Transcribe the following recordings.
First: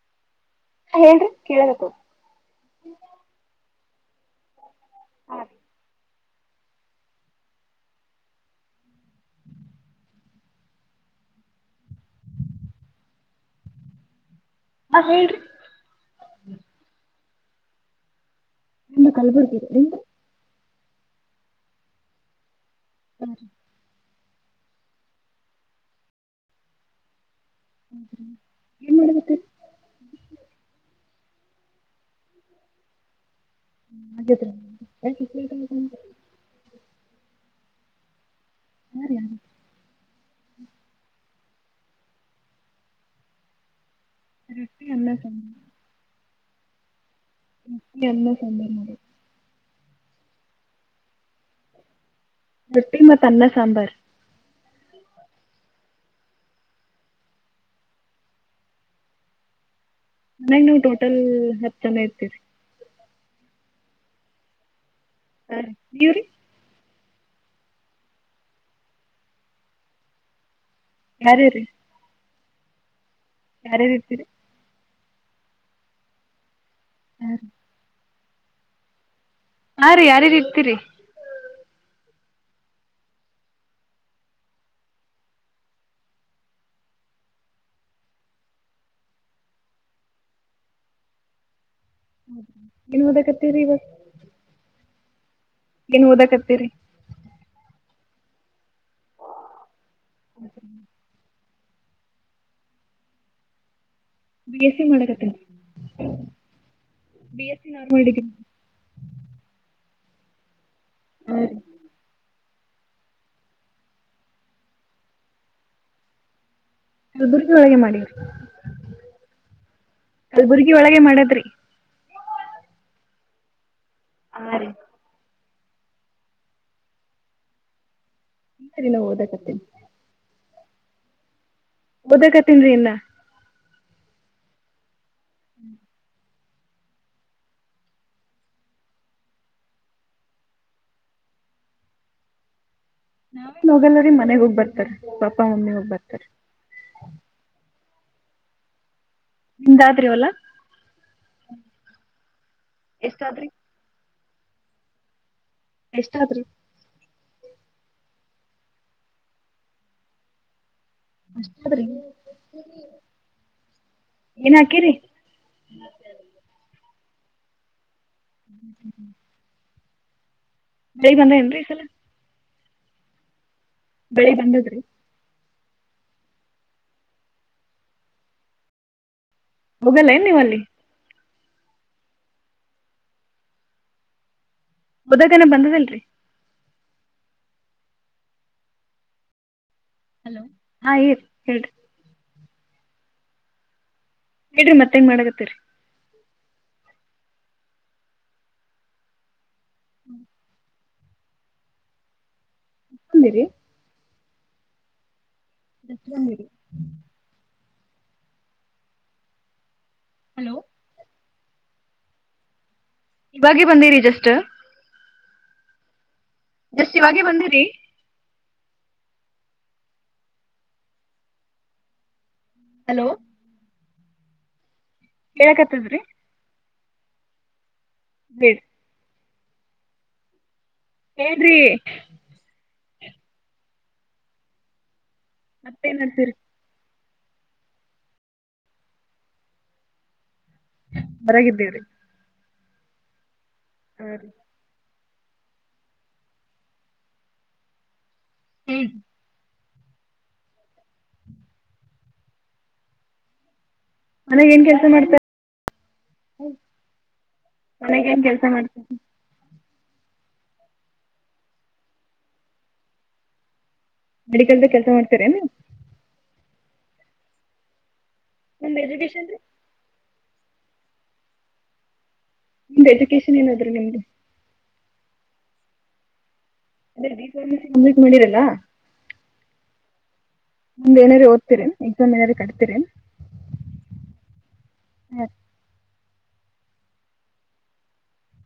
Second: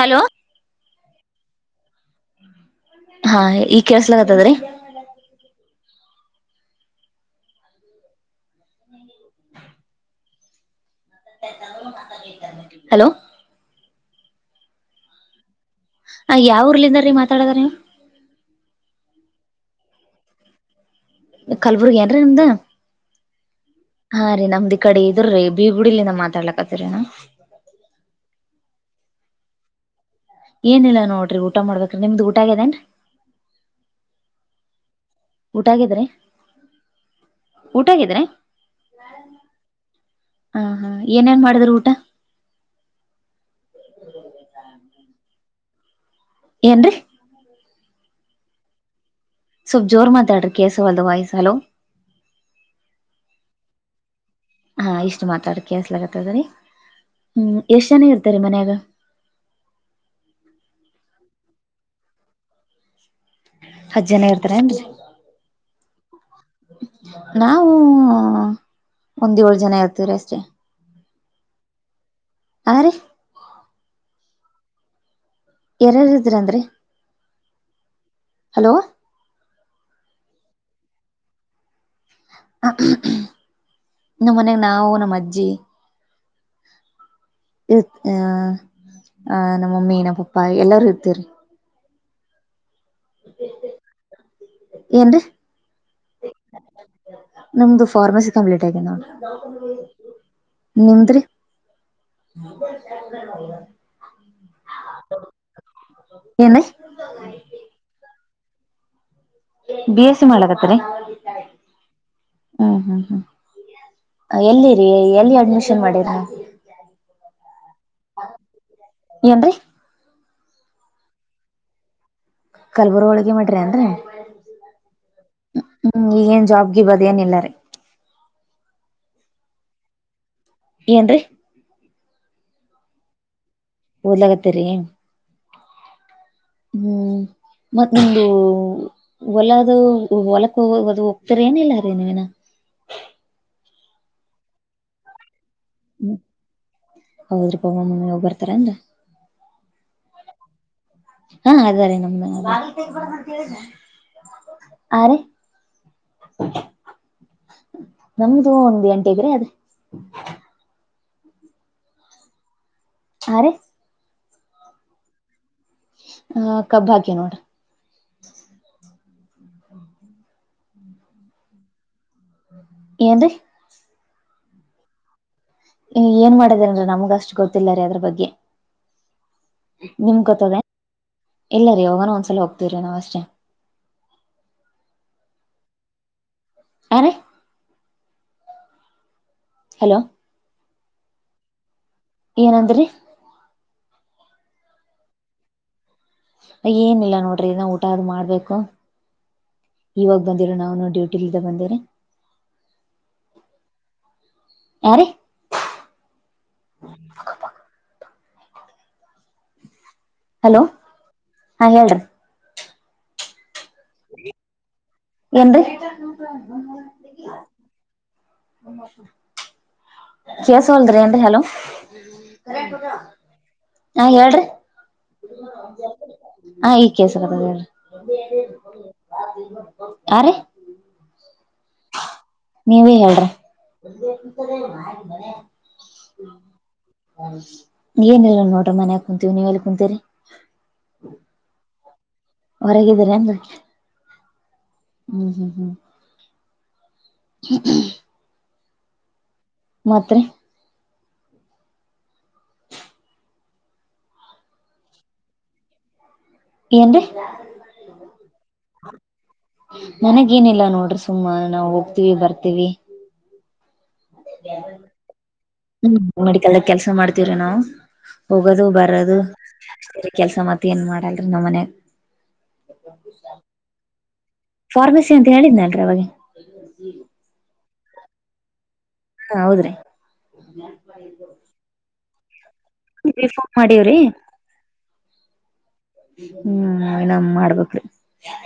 Hello ಹಾ ಹೇಳ್ರಿ ಕೇಳಕತ್ತದ ಹಾ ಈಗ ಕೇಸಲಕತದ್ರೀ ಹಾ ಹ ಹಲೋ ಹಾ ಹೇಳ್ರಿ ಹಾ ಯಾವ್ ಉರ್ಲಿದ ರೀ ಮಾತಾಡದ್ ನೀವು ನಮ್ದು ಕಲಬುರ್ಗಿ ಐತ್ರಿ ಕಲ್ಬುರ್ಗಿ ಏನ್ರೀ ನಿಮ್ದ್ ಹ್ಮ ಹಾ ರೀ ನಮ್ದಿ ಇ ಕಡೆ ಇದ್ರೀ ಬೀಗುಡ್ಲಿಂದ ಮಾತಾಡ್ಲಾಕತ್ತರಿೇನು ಹ ಏನಿಲ್ಲ ನೋಡ್ರಿ ಊಟ ಮಾಡಬೇಕ್ರ ನಿಮ್ದ ಊಟಾಗದೇನ್ ರಿ ಅಗೆದ್ರಿ ಊಟಾಗಿದ್ರೆ ಊಟಾಗಿದ್ರೆ ಹರಿ [unintelligible] ಹಾ ಹಾ ಏನೇನ್ ಮಾಡಿದ್ರ ಊಟ ರೊಟ್ಟಿ ಅನ್ನ ಸಾಂಬಾರ್ ಏನ್ರೀ ರೊಟ್ಟಿ ಅನ್ನ ಸಾಂಬಾರ್ ಸ್ವಲ್ಪ್ ಜೋರ್ ಮಾತಾಡ್ರಿ ಕೇಳ್ ಸವಲ್ದ ವಾಯ್ಸ್ ಹಲೋ ರೊಟ್ಟಿ ಮತ್ ಅನ್ನ ಸಾಂಬಾರ್ ಹಾ ಇಷ್ಟು ಮಾತಾಡಿ ಕೇಳ್ಸಕತ್ತದ್ರಿ ಹ್ಮ್ ಎಷ್ಟ್ ಜನ ಇರ್ತರಿ ಮನ್ಯಾಗ ನಾವ್ ಟೋಟಲ್ ಹತ್ತು ಜನ ಇರ್ತೀರಿ ಹತ್ ಜನ ಇರ್ತಾರೇನ್ರಿ ಹಾ ರೀ ನೀವ್ರೀ ನಾವು ಒಂದ ಏಳ್ ಜನ ಇರ್ತೀವ್ರ್ ರಿ ಅಷ್ಟೆ ಯಾರ್ ಯಾರಿ ಹಾ ರಿ ಯಾರ್ ಯಾರ್ ಇರ್ತಿರಿ ಯಾರಾರ ಇದೀರ್ ಅಂದ್ರೀ ಹಾ ರಿ ಹಲೋ ಹಾ ರಿ ಯಾರ್ಯಾರ್ ಇರ್ತಿೀರಿ ನಮ್ಮ ಮನೆಗ ನಾವು ನಮ್ಮ ಅಜ್ಜಿ ಇರ್ ಆ ಆ ನಮ್ಮಮ್ಮಿ ನಮ್ಮ ಪಪ್ಪಾ ಎಲ್ಲಾರೂ ಇರ್ತವಿರಿ. ಹೌದ ಏನ್ ಓದಕತ್ತಿರಿ ಇವಾಗ. ಏನ್ ರೀ. ಏನ್ ಓದಕ್ತ್ತೀರಿ. ನಮ್ದು ಫಾರ್ಮಸಿ ಕಂಪ್ಲೀಟ್ ಆಗ್ಯದ ನೋಡ ನಿಮ್ದ್ರಿ. [inaudible] ಬಿ ಎಸ್ ಸಿ ಮಾಡಕತ್ತನಿ ಏನ್ರೀ B S C normal degree. B S C ಮಾಡ್ಲಕತ್ರ್ಯ. ಹ್ಮ್ ಹ್ಮ್ ಹ್ಮ್ ಎಲ್ಲಿರಿ ಎಲ್ಲಿ ಅಡ್ಮಿಷನ್ ಮಾಡಿರಿ. ಕೆಲ್ಬುರ್ಗಿ ಒಳಗೆ ಮಾಡಿನ್ರಿ ಏನ್ರೀ ಕೆಲ್ಬುರ್ಗಿ ಒಳಗೆ ಮಾಡದ್ರಿ. ಕಲ್ಬುರ್ಗೊಳಗೆ ಮಾಡಿರ್ಯ ಅಂನ್ರಿ. ಹಾ ರೀ. ಹ್ಮ್ ಈಗೇನ್ ಜಾಬ್ ಗಿಬ್ ಅದೇನ ಇಲ್ಲಾರಿ. ಇಲ್ರಿ ಇನ್ನ ಓದಕತ್ತನಿ. ಏನ್ರಿ. ಓದತೀನ್ರಿ ಇನ್ನ. ಓದ್ಲತೀರಿ. [inaudible] ಮತ್ತ್ ನಿಮ್ದ ಹೊಲದು ಹೊಲಕ್ಕ ಹೊ ಅದು ಹೋಗತೀರ ಏನಿಲ್ಲ ರೀ ನೀವಿನ. ನಾವೇನ್ ಹೋಗಲ್ರೀ ಮನೆಗ್ ಹೋಗ್ ಬರ್ತಾರಿ ಪಪ್ಪಾ ಮಮ್ಮಿ ಹೋಗ್ ಬರ್ತಾರಿ. ಹೌದ್ರೀ [unintelligible] ಮಮ್ಮಿ ಹೋಗ ಬರ್ತಾರ ಏನ್ರಿ. ನಿಮ್ದಾದ್ರಿವಲ್ಲಾ. ಹಾ ಅದರಿ ನಮ್ದ್ ಆದ ಎಷ್ಟಾದ್ರಿ ಹಾ ರೀ. ಎಷ್ಟ ಆದ್ರಿ. ನಮ್ದು ಒಂದ್ ಎಂಟ ಇದ್ರೆ ಅದೇ ಅಷ್ಟದರಿ. ಹಾರೀ. ಏನ್ ಹಾಕಿರಿ. ಹ ಕಬ್ಬ ಹಾಕಿವಿ ನೋಡ್ರಿ. [inaudible] ಮಳಿ ಬಂದದ ಏನ್ರಿ ಇ ಸಲ. ಏನ್ರಿ. ಬೆಳಿ ಬಂದದ್ರಿ.. ಏನ್ ಮಾಡಿದೇನ್ರೀ ನಮಗ ಅಷ್ಟು ಗೊತ್ತಿಲ್ಲ ರೀ ಅದ್ರ ಬಗ್ಗೆ. ಹೋಗಲ್ಲ ನಿಮ್ ಏನ್ ನೀವ್ ಅಲ್ಲಿ ಗೊತ್ತದೆೇನ್ ಇಲ್ಲ ರೀ ಯಾವಗನ ಒಂದ್ಸಲ ಹೋಗ್ತೀವ್ರೀ ನಾವ್ ಅಷ್ಟೇ. ಬುದದಿನ ಬಂದದಲ್ರರಿ. ಹಾರೀ. ಹಲೋ. ಹಲೋ ಹಾ ಹೇಳ ಹೇಳ್ರರಿ. ಏನಂದ್ರರಿ. ಹೇಳ್ರಿ ಮತ್ತೇನ್ ಮಾಡಕತ್ತೀರಿ. ಏನಿಲ್ಲ ನೋಡ್ರಿ ಇನ ಊಟ ಅದು ಮಾಡ್ಬೇಕು. ಇವಾಗ ಬಂದಿವಿರೀ ನಾವ್ನು ಡ್ಯೂಟಿ ಟೀಲ್ಲಿದ ಬಂದ್ವಿರಿ. [inaudible] ಹಾರೀ. ಎಷ್ಟ ಬಂದಿರಿ. ಹಲೋ ಹಾ ಹೇಳ್ರಿ. ಇವಾಗ ಬಂದಿರಿ ಜಸ್ಟ್. ಏನ್ರಿ. ಜಸ್ಟ್ ಇವಾಗೆ ಬಂದಿರಿ. ಕೆಲಸವಲ್ಧ್ ರಿ ಅನ್ರಿ ಹಲೋ. ಹಲೋ ಹಾ ಹೇಳ್ರಿ. ಹೇಳಕತ್ತದ್ರಿ ಹ ಇಗ್ ಕೆಳಸಕತೈತಿ ಹೇಳ್ರಿ ಬೇಡ ಅ ರಿ. ಏನ್ರಿ. ನೀವೇ ಹೇಳ್ರಿ. ಮತ್ತೆನ್ ನಡ್ಸಿರಿ. ಏನ ಇಲ್ಲ ನೋಡ್ರ ಮನ್ಯ ಕುಂತೀವಿ ನೀವ್ ಎಲ್ಲಿ ಕುಂತಿರಿ. ಹೊರಾಗಿದ್ದೀವಿರಿ. ಹೊರಗಿದ್ದೀರ ಏನ್ರಿ. ಹ್ಮ ರೀ. ಹ್ಮ್ ಹ್ಮ್ ಹ್ಮ್ ಹ್ಮ ಹ್ಮ ಮಾತ್ರಿ. ಮನಾಗ ಏನ್ ಕೆಲಸ ಮಾಡ್ತೇ ಎನ್ರಿ. ಮನೆಗ್ ಏನ್ ಕೆಲಸ ಮಾಡ್ತಾರ ಮನೆಗೆ ಏನಿಲ್ಲಾ ನೋಡ್ರಿ ಸುಮ್ಮ ನಾವು ಹೋಗ್ತಿವಿ ಬರ್ತೀವಿ. ಮೆಡಿಕಲ್ದ ಕೆಲಸ ಮಾಡ್ತಾರೆನ್ ನೀವು. ಹ್ಮ್ ಮೆಡಿಕಲ್ದಾಗ ಕೆಲ್ಸ ಮಾಡ್ತವ್ರಿ ನಾವು ಹೋಗೋದು ನಿಮ್ದ್ ಬರದು. ಎಜುಕೇಶನ್ ರೀ ಅಷ್ಟೇ ರಿ ಕೆಲ್ಸ ಮತ್ ಏನ್ ಮಾಡಲ್ರಿ ನಮ್ ಮನೆಗೆ. ನಿಮ್ದು ಎಜುಕೇಶನ್ ಏನಾದ್ರ ನಿಮ್ದು. ಫಾರ್ಮಸಿ ಅಂತ ಹೇಳಿದ್ನಲ್ರಿ ಅವಾಗೆ. ಅಂದ್ರೆ ಬಿ ಫಾರ್ಮಸಿ ಕಂಪ್ಲೇಟ್ ಮಾಡಿರಲ್ಲ. ಹಾ ಹೌದ್ರಿ. ಮುಂದ್ ಏನಾರ ಓದ್ತಿರಿ ಏನ್ ಎಕ್ಸಮ್ ಏನಾರ ಕಟ್ತೀರೆನ್. B form ಮಾಡಿವ್ರಿ. ಹಾ ಹ್ಮ್ ಏನೋ ಮಾಡ್ಬೇಕ್ರಿ.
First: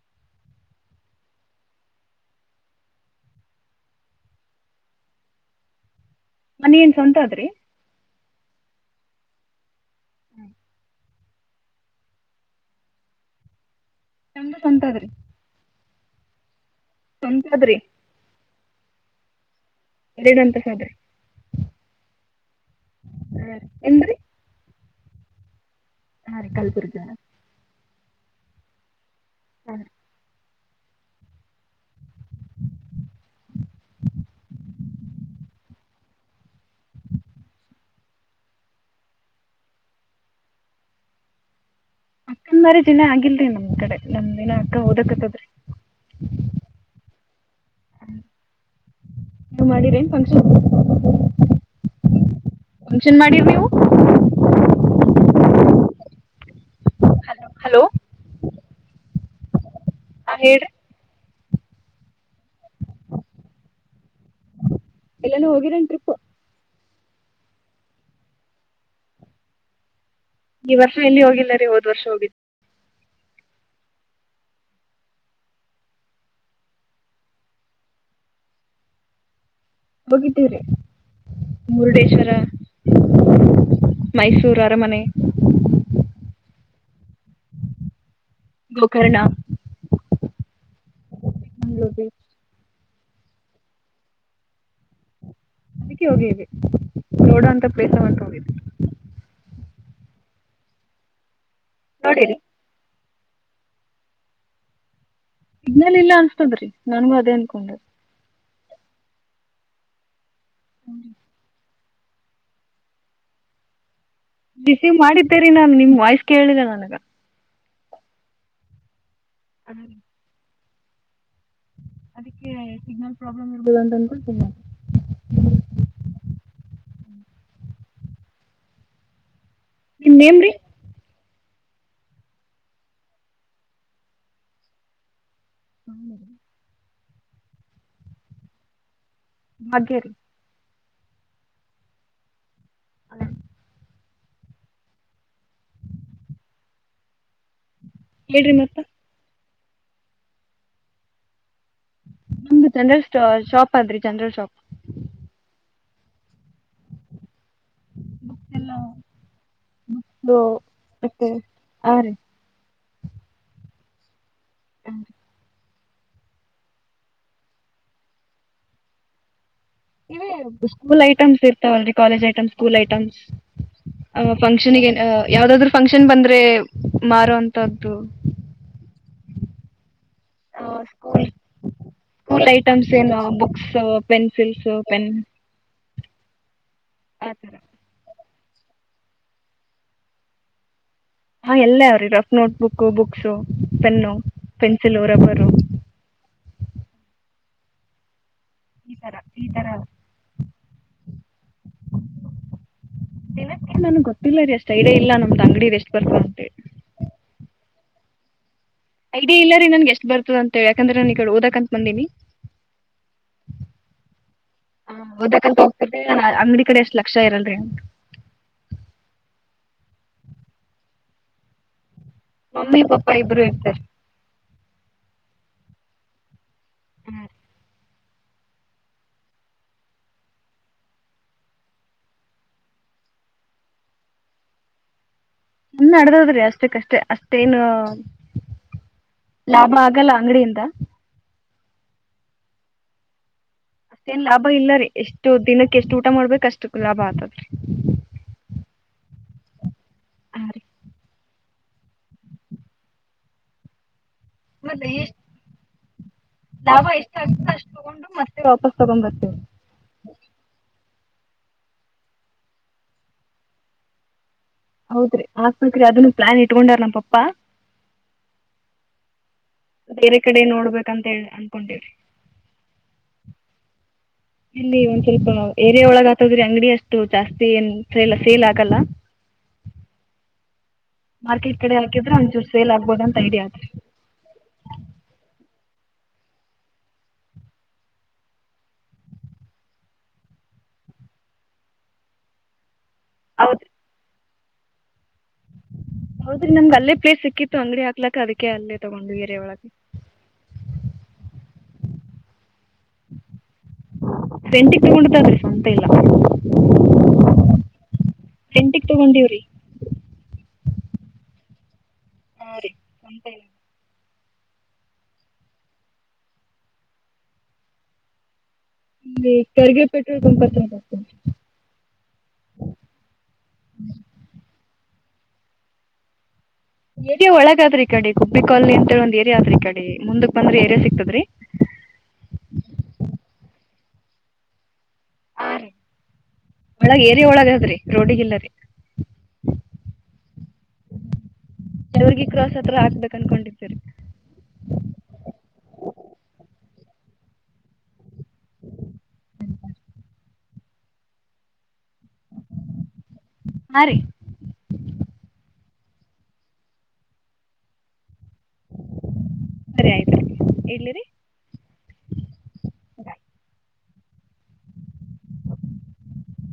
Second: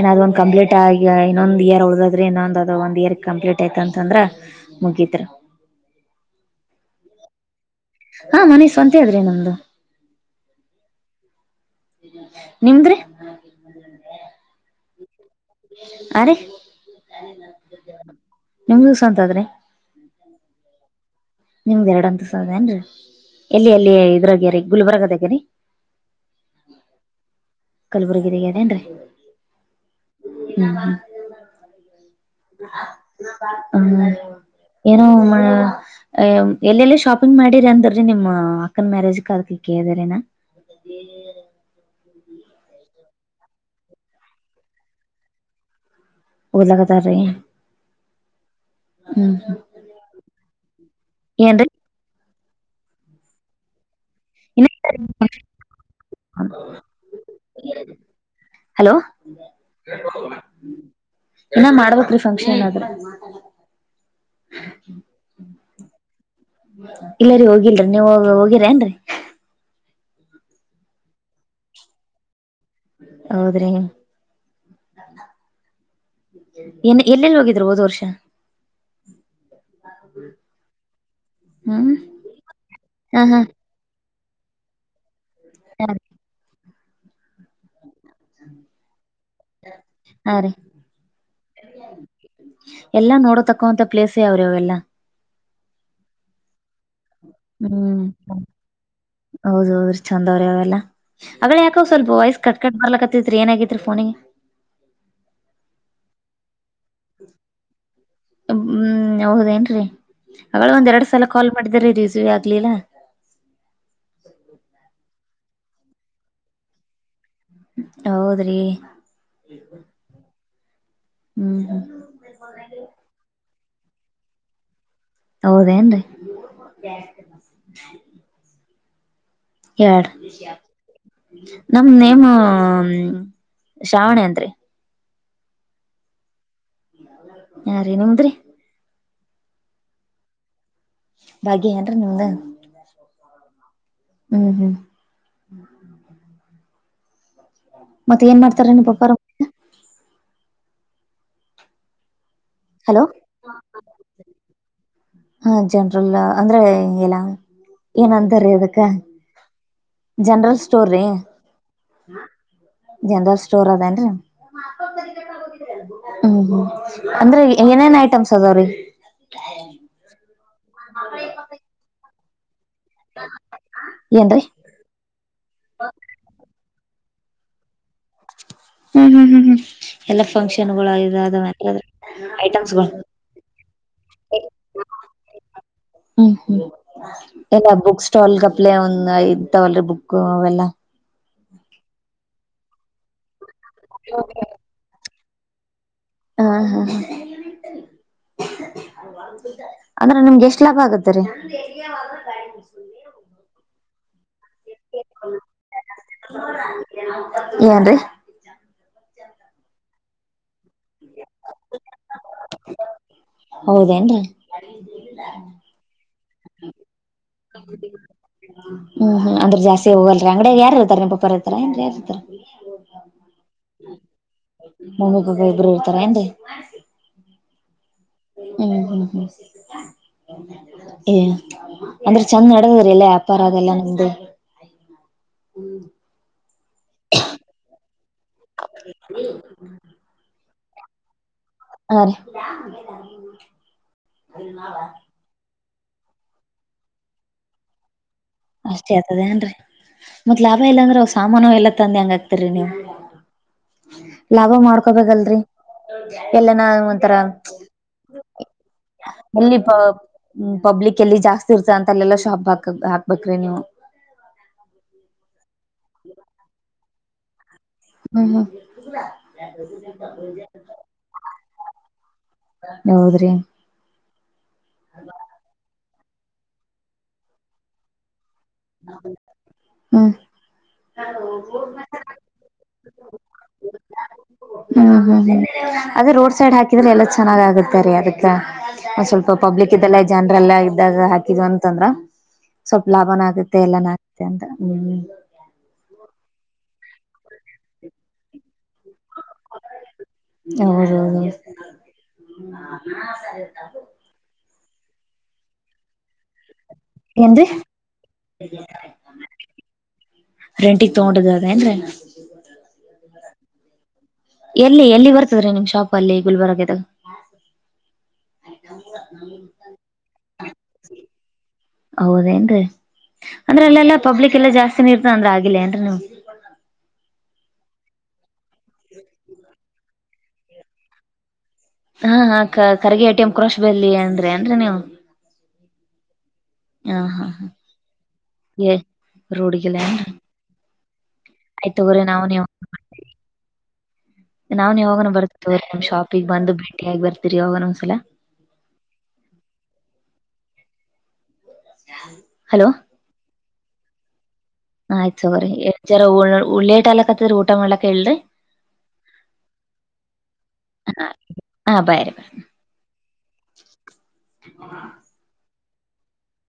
ಏನಾದ್ ಒಂದ ಕಂಪ್ಲೀಟ್ ಆಗ ಇನ್ನೊಂದ ಇಯರ್ ಉಳ್ದಾದ್ರೆ ಇನ್ನೊಂದ್ ಅ ಒಂದ್ ಇಯರ್ ಕಂಪ್ಲೀಟ್ ಆಯ್ತ ಅಂತಂದ್ರ. ಮುಗಿತ್ರಿ. ಮನಿ ಏನ್ ಸ್ವಂತ ಆದ್ರಿ. ಹಾ ಮನೆ ಸ್ವಂತೆ ಆದ್ರಿ ನಮ್ದು. ಹ್ಮ್ ನಿಮ್ದ್ರಿ. ನಮ್ದು ಸಂತದ್ರಿ. ಅ ರೀ ಸ್ವಂತ ಅದ್ರಿ ನಿಮ್ದ ಸ್ವಂತ ಅದ್ರಿ. ಎರಡ್ ಅಂತ ಸದ್ರರಿ. ನಿಮ್ದ ಎರಡಂತ ಸ ಏನ್ರಿ ಹಾಂ ಎಲ್ಲಿ ಅಲ್ಲಿ ನಿಮ್ದು ರೀ ಇದ್ರಾಗ್ಯರಿ ಗುಲ್ಬರ್ಗದಾಗರಿ. ಹಾ ರೀ ಕಲ್ಬುರ್ಗನ. ಕಲಬುರ್ಗಿದ ಇದಗ ಇದೇನ್ ರೀ. ಹ್ಮ ಹ್ಮ್ ಹ್ಮ ಏನೋ ಅ ಎಲ್ಲೆಲ್ಲ ಶಾಪಿಂಗ್ ಮಾಡಿರಿ ಅಂತ್ರಿ ನಿಮ್ಮ್ ಅಕ್ಕನ ಮ್ಯಾರೇಜ್ಗ ಅದಕ ಕೇಳ್ದರಿನಾ ಹ್ಮ್ ಅಕ್ಕಂದ ಮ್ಯಾರೇಜ್ ಇನ್ನ ಆಗಿಲ್ರಿ ನಮ್ ಕಡೆ ನಮ್ ದಿನ ಅಕ್ಕ ಓದಕತ್ತದ್ರಿ ಒದ್ಲಾಕತ್ತಾರ್ ರಿ ಹ್ಮ ಹ್ಮ ಮಾಡಿರೇನ್ ಫಂಕ್ಷನ್ ಏನ್ರೀ ಫುನ್ಕ್ಷನ್ ಮಾಡಿರ್ ನೀವು ಇನ್ನ ಇಲ್ಲ ರಿ ಹ [inaudible] ಹಲೋ ಹ್ಮ ಹಲೋ ಹ ಹೇಳರಿ ಏನ ಮಾಡ್ಬೇಕ್ ರಿ ಫಂಕ್ಷನ್ ಆದು ಎಲ್ಲಾನು ಹೋಗಿರೆನ್ ಟ್ರಿಪ್ ಇಲ್ಲರಿೀ ಹೋಗಿಲ್ರಿ ನೀವು ಹೋಗಿರ ಏನ್ರೀ ಈ ವರ್ಷ ಎಲ್ಲಿ ಹೋಗಿಲ್ಲ ರಿ ಒದ್ ವರ್ಷ ಹೋಗಿದ್ದೆ ಹೌದ್ರಿ ಎನ್ ಎಲ್ಲೆಲ್ಲಿ ಹೋಗಿದ್ರಿ ಹೋದ ವರ್ಷ ಹೋಗಿದಿವ್ರಿ ಹ್ಮ್ ಮುರುಡೇಶ್ವರ ಹಾ ಮೈಸೂರು ಅರಮನೆ ಹ ಗೋಕರ್ಣ ಹಾ ರೀ ಮಂಗಳೂರು ಬೀಚ್ ಎಲ್ಲ ನೋಡಕಾಂತ ಪ್ಲೇಸ್ ಯಾವ್ರಿ ಅವೆಲ್ಲ ಅದಕ್ಕೆ ಹೋಗೇವ್ರಿ ಹ್ಮ್ ಹೌದ ಹೌದ್ರ ಚಂದವ್ರ ಅವೆಲ್ಲ ಯಾಕ ಸ ಸ್ವಲ್ಪ ನೋಡಿರಿ ವಾಯ್ಸ್ ಕಟ್ ಕಟ್ ಬರ್ಲಕತ್ತತ್ ಏನಾಗಿದ ರಿ ಫೋನಿಗ ಸಿಗ್ನಲ್ ಇಲ್ಲ ಅನ್ಸ್ತದ್ರಿ ನನ್ಗೂ ಅದೇ ಅನ್ಕೊಂಡ ಹ್ಮ್ ಹೌದೇನ್ರೀ ಅವಗ್ಲೆ ಒಂದ್ ಎರಡ್ ಸಲ ಕಾಲ್ ಮಾಡಿದೆ ರೀ ರಿಸವ್ ಆಗ್ಲಿಲ್ಲ ರಿಸೀವ್ ಮಾಡಿದ್ದೇರಿ ನಾನ್ ನಿಮ್ ವಾಯ್ಸ್ ಕೇಳಿಲ್ಲ ನನಗ ಹೌದ್ರಿ ಹಾಂ ಹ್ಮ್ ಹ್ಮ್ ಅದಕ್ಕೆ ಸಿಗ್ನಲ್ ಪ್ರಾಬ್ಲಮ್ ಇರ್ಬೋದು ಅಂತ ಅನ್ಕೊಂಡು ತಿ ಹೌದೇನ್ರೀ ಎಡ್ ನಿಮ್ಮ ನೇಮ್ ರೀ ನಮ ನೇಮ್ ಶ್ರಾವಣಿ ಅಂತ್ರಿ [inaudible] ಹಾ ರಿ ನಿಮ್ದ್ ರಿ ಭಾಗ್ಯ ರೀ ಭಾಗ್ಯ ಏನ್ರಿೀ ನಿಮ್ದ ಹ್ಮ್ ಹ್ಮ್ ಮತ್ತೆ ಏನ್ ಹೇಳ್ರಿ ಮಾಡ್ತಾರ ಮತ್ತೆ ನಿ ಪ ನಮ್ದು ಜನ್ರಲ ಶಾಪ್ ಆದ್ರಿ ಚನ್ರಲ್ ಶಾಪ್ ಹ ಜನ್ರಲ್ ಅಂದ್ರೆ ಎಲ ಏನಂತಾರಿ ಅದಕ್ಕ. ಜನರಲ್ ಸ್ಟೋರ್ ರೀ ಮತ್ತೆ ಆ ರೀ ಜನರಲ್ ಸ್ಟೋರ್ ಅದೇನ್ರರಿ. ಹ್ಮ ಹ್ಮ್ ಹ್ಮ್ ಅಂದ್ರೆ ಏನೇನ್ ಐಟಮ್ಸ್ ಅದಾವ್ರೀ. ಸ್ಕೂಲ್ ಐಟಮ್ಸ್ ಇರ್ತಾವಲ್ರಿ ಕಾಲೇಜ್ ಐಟಮ್ಸ್. ಕೂಲ್ ಐಟಮ್ಸ್ ಅ ಏನ್ರೀ ಫಂಕ್ಷನಿಗೆ ಯಾವ್ದಾದ್ರು. ಫಂಕ್ಷನ್ ಬಂದ್ರೆ ಮಾರೂವಂತದ್ದು. ಹ್ಮ್ ಹ್ಮ್ ಹ್ಮ್ ಹ್ಮ್ ಎಲ್ಲ. ಫಂಕ್ಷನ್ ಸ್ಕೂಲ್ ಇದಾವ ಏನ್ರಿ ಸ್ಕೂಲ್ ಐಟಮ್ಗಳು. ಐಟಮ್ಸ್ ಏನು ಬುಕ್ಸ್ ಪೆನ್ಸಿಲ್ಸ್ ಪೆನ್ ಹ್ಮ್ ಹ್ಮ್ ಆತರ ಎಲ್ಲ ಬುಕ್ಸ್. ಸ್ಟಾಲ್ ಗಪ್ಲೆ ಒಂದ್ ಐದ್ ತಾವಲ್ರಿ ಬುಕ್ ಅವೆಲ್ಲ. ಹಾ ಎಲ್ಲ ಅವ್ರಿ rough notebook books pen pencil rubber. ಹಾ ಹಾ ಹಾ. ಈ ತರ ಈ ತರ ಅಂದ್ರೆ ನಿಮ್ಗೆ ಎಷ್ಟ ಲಾಭ ಆಗುತ್ತರಿ. ದಿನಕ್ಕೆ ನನ್ಗ್ ಗೊತ್ತಿಲ್ಲ ರೀ ಅಷ್ಟ ಐಡಿಯಾ ಇಲ್ಲ ನಮ್ದು ಅಂಗಡಿ ಎಷ್ಟು. ಏನ್ರಿ. ಐಡಿಯಾ ಇಲ್ಲ ರಿ ನನ್ಗೆಷ್ಟು ಬರ್ತದ ಅಂತೇಳಿ ಯಾಕಂದ್ರೆ ನಾನು ಈಗಡೆ ಓದಕ್ ಅಂತ ಬಂದನಿ. ಹೌದೆನ್ರಿ. ಓದಕ್ ಅಂತ ಹೋಗ್ತಿನ್ರಿ ಅಂಗ್ಡಿ ಕಡೆ ಎಷ್ಟ. ಲಕ್ಷ ಇರಲ್ಲ. ಹ್ಮ್ ಹ್ಮ್ ಅಂದ್ರೆ ಜಾಸ್ತಿ ಹೋಗಲ್ರಿ ಅಂಗ್ಡ ಯಾರು ಇರ್ತಾರೆ ನಿಮ್ಮ ಪಾಪ ಇರ್ತಾರ ಏನ್ರಿ ಯಾರ ಇರ್ತಾರ. ಮಮ್ಮಿ ಪಪ್ಪ ಇಬ್ರು ಇರ್ತಾರೆ. ಮಮ್ಮಿ ಪಾಪ ಇಬ್ರು ಇರ್ತಾರ ಏನ್ರಿ. ಹ್ಮ ಹ್ಮ್ ಹ್ಮ ಹ್ಮ್ ಏ ಅಂದ್ರೆ ಚೆಂದ ನಡೆದದ್ರೀ ಎಲ್ಲ ವ್ಯಾಪಾರ ಅದೆಲ್ಲಾ ನಿಮ್ದು. ಇನ್ ನಡೆದದ್ರಿ ಅಷ್ಟಕ್ಕಷ್ಟೇ ಅಷ್ಟೇನು. ಲಾಭ ಆಗಲ್ಲ ಅಂಗಡಿಯಿಂದ. ಹ ರೀ. ಲಾಭ ಇಲ್ಲ ರೀ ಎಷ್ಟು ದಿನಕ್ಕೆ ಎಷ್ಟು ಊಟ ಮಾಡ್ಬೇಕ್ ಅಷ್ಟು ಲಾಭ ಆತದ್ರಿ. ಅಷ್ಟೇ ಆಗ್ತದ ಏನ್ರೀ ಮತ್ ಹಾ ಲಾಭ ರೀ ಇಲ್ಲಾಂದ್ರೆ ಹೊಸ. ಸಾಮಾನು ಎಲ್ಲ ತಂದ ಹೆಂಗ ಆಕ್ತರಿ ನೀವು ಲಾಭ ಮತ್ತೆ ಎಷ್ಟ್ ಮಾಡ್ಕೊಬೇಕೇಲ್ರರಿ. ಎಲ್ಲ ನ ಲಾಭ ಒಂಥರ ಎಷ್ಟ್ ಆಗ್ತದ ಅಷ್ಟ್ ತಗೊಂಡು ಮತ್ತೆ ವಾಪಸ್ ತಗೊಂಡ್ ಬರ್ತೀವಿ. ಮಲ್ಲಿ. ಪಬ್ಲಿಕ್ ಎಲ್ಲಿ ಜಾಸ್ತಿ ಇರ್ತ ಅಂತ ಅಲ್ಲೆಲ್ಲಾ ಶಾಪ್ ಹಾಕ ಹಾಕ್ಬೇಕ್ರಿ ನೀವು. ಹೌದ್ರಿ ಹಾಕ್ಬೇಕ್ರಿ ಅದನ್ನು ಪ್ಲಾನ್ ಇಟ್ಕೊಂಡಾರ ನಮ್ ಪಪ್ಪಾ. ಹ್ಮ್ ಹ್ಮ್ ಬೇರೆ ಕಡೆ ನೋಡ್ಬೇಕಂತ ಹೇಳಿ ಅನ್ಕೊಂಡಿವ್ರಿ. ಹೌದ್ರಿ. ಇಲ್ಲಿ ಒಂದ್ ಸ್ವಲ್ಪ ಏರೆ ಒಳಗ ಹತದ್ರೆ ಅಂಗಡಿ ಅಷ್ಟು ಜಾಸ್ತಿ ಏನ್ ಸೆಲ್ ಸೇಲ್ ಆಗಲ್ಲ. ಹ್ಮ್ ಮಾರ್ಕೆಟ್ ಕಡೆ ಹಾಕಿದ್ರೆ ಒಂಚೂರು ಸೇಲ್ ಆಗ್ಬುದು ಅಂತ ಐಡಿಯಾ ಅದ್ರಿ. ಹ್ಮ್ ಹ್ಮ್ ಹ್ಮ್ ಅದೇ ರೋಡ್ ಸೈಡ್ ಹಾಕಿದ್ರೆ ಎಲ್ಲಾ ಚೆನ್ನಾಗ್ ಆಗುತ್ತೆ ರೀ ಅದಕ್ಕ. ಒಂದ್ ಸ್ವಲ್ಪ ಪಬ್ಲಿಕ್ ಇದದೆಲ್ಲ ಜನರಲ್ಲ ಇದಾಗ ಹಾಕಿದು ಅಂದ್ರೆ ಅಂತಂದ್ರ. ಸ್ವಲ್ಪ ಲಾಭನ ಆಗುತ್ತೆ ಹೌದ್ರಿ ಎಲ್ಲಾನ ಆಗುತ್ತೆ ಅಂತ ಹ್ಮ್. ಹೌದ್ರಿ ನಮ್ ಅಲ್ಲೇ ಪ್ಲೇಸ್ ಸಿಕ್ಕಿತ್ತು ಅಂಗಡಿ ಹಾಕ್ಲಕ್ಕ ಅದಕ್ಕೆ ಅಲ್ಲೇ ತಗೊಂಡು ಏರಿಯಾಹೊಳಗೆ. ಹೌದೌದು [unintelligible] [unintelligible] ರೆಂಟಿಗ್ ತಗೊಂಡಿದ್ದಾರಿ ಸ್ವಂತ ಇಲ್ಲ. ಎಂದ್ರಿ ರೆಂಟಿಗ್ ತಗೊಂಡಿವ್ರಿ. ರೆಂಟಿಗೆ ತಗೊಂಡಿದ್ದರೆಂದ್ರಿ? ಹಾ ರೀ [unintelligible] ಎಲ್ಲಿ ಎಲ್ಲಿ ಬರ್ತದ್ರೀ ನಿಮ್ ಶಾಪ್ ಅಲ್ಲಿ ಗುಲ್ಬರ್ಗದು? ಇಲ್ಲಿ [unintelligible] ಪೆಟ್ರೋಲ್ ಬಂಕ್ ಅತ್ರ ಬರ್ತೀನಿ. ಹೌದೇಏನ್ರೀ ಅಂದ್ರ ಅಲ್ಲೆಲ್ಲಾ ಪಬ್ಲಿಕ್ ಎಲ್ಲಾ ಜಾಸ್ತಿನ ಇರ್ತ ಅಂದ್ರ ಆಗಿಲ್ಲ ಏನ್ರೀ ನೀವು ಏರಿಯಾ ಒಳಗಾದ್ರ ಈ ಕಡೆ ಗುಬ್ಬಿ ಕಾಲನಿ ಅಂತಿ ಒಂದ ಏರಿಯಾದ ಆದ್ರಿ ಈ ಕಡೆ ಮುಂದಕ್ ಬಂದ್ರೆ ಏರಿಯಾ ಸಿಕ್ತದ್ರೀ ಹಾ ಹಾ Kharge A T M crash ಬೆಲ್ಲಿ ಅಂದ್ರೆ ಅಂದ್ರೆ ನೀವು ಹಾ ರೀ [unintelligible] ಹ ಒಳಗ ಹಾ ಏರಿಯಾ ಒಳಗದ್ರಿ ರೋಡಿಗಿಲ್ಲ ರೀ. ಏ ರೋಡ್ಗಿಲ್ಲ ಏನ್ರಿ ಆಯ್ತ್ ತಗೋರಿ ನಾವ್ ಯವ್ರಿಗೆ ನೀವು ಕ್ರಾಸ್ ಹತ್ರ ಹಾಕ್ಬೇಕ ಅನ್ಕೊಂಡಿದ್ದೀವಿ. ನಾವ್ನ್ ಯಾವಾಗಾದ್ರು ಬರ್ತವ್ ತಗೋರಿ ನಮ್ಮ್ ಶಾಪಿಗೆ ಬಂದು ಭೇಟಿಯಾಗಿ ಬರ್ತೀರಿ ಯಾವಾಗದ್ರು ಒಂದ್ಸಲ. ಹಲೋ ಹಾ ರೀ ಆಯ್ತ್ ತಗೋರಿ [unintelligible] ಲೇಟ್ ಆಗಾಕತಿದ್ರೆ ಊಟಾ ಮಾಡ್ಲಾಕ್ ಹೇಲ್ರಿ ಸರಿ ಆಯ್ತ್ ಆಯ್ತ್ ಇಡ್ಲಿ ಹ ರೀ ಹ ಬಾಯ್ ಬಾಯ್ ರಿ ಬಾಯ್ [unintelligible]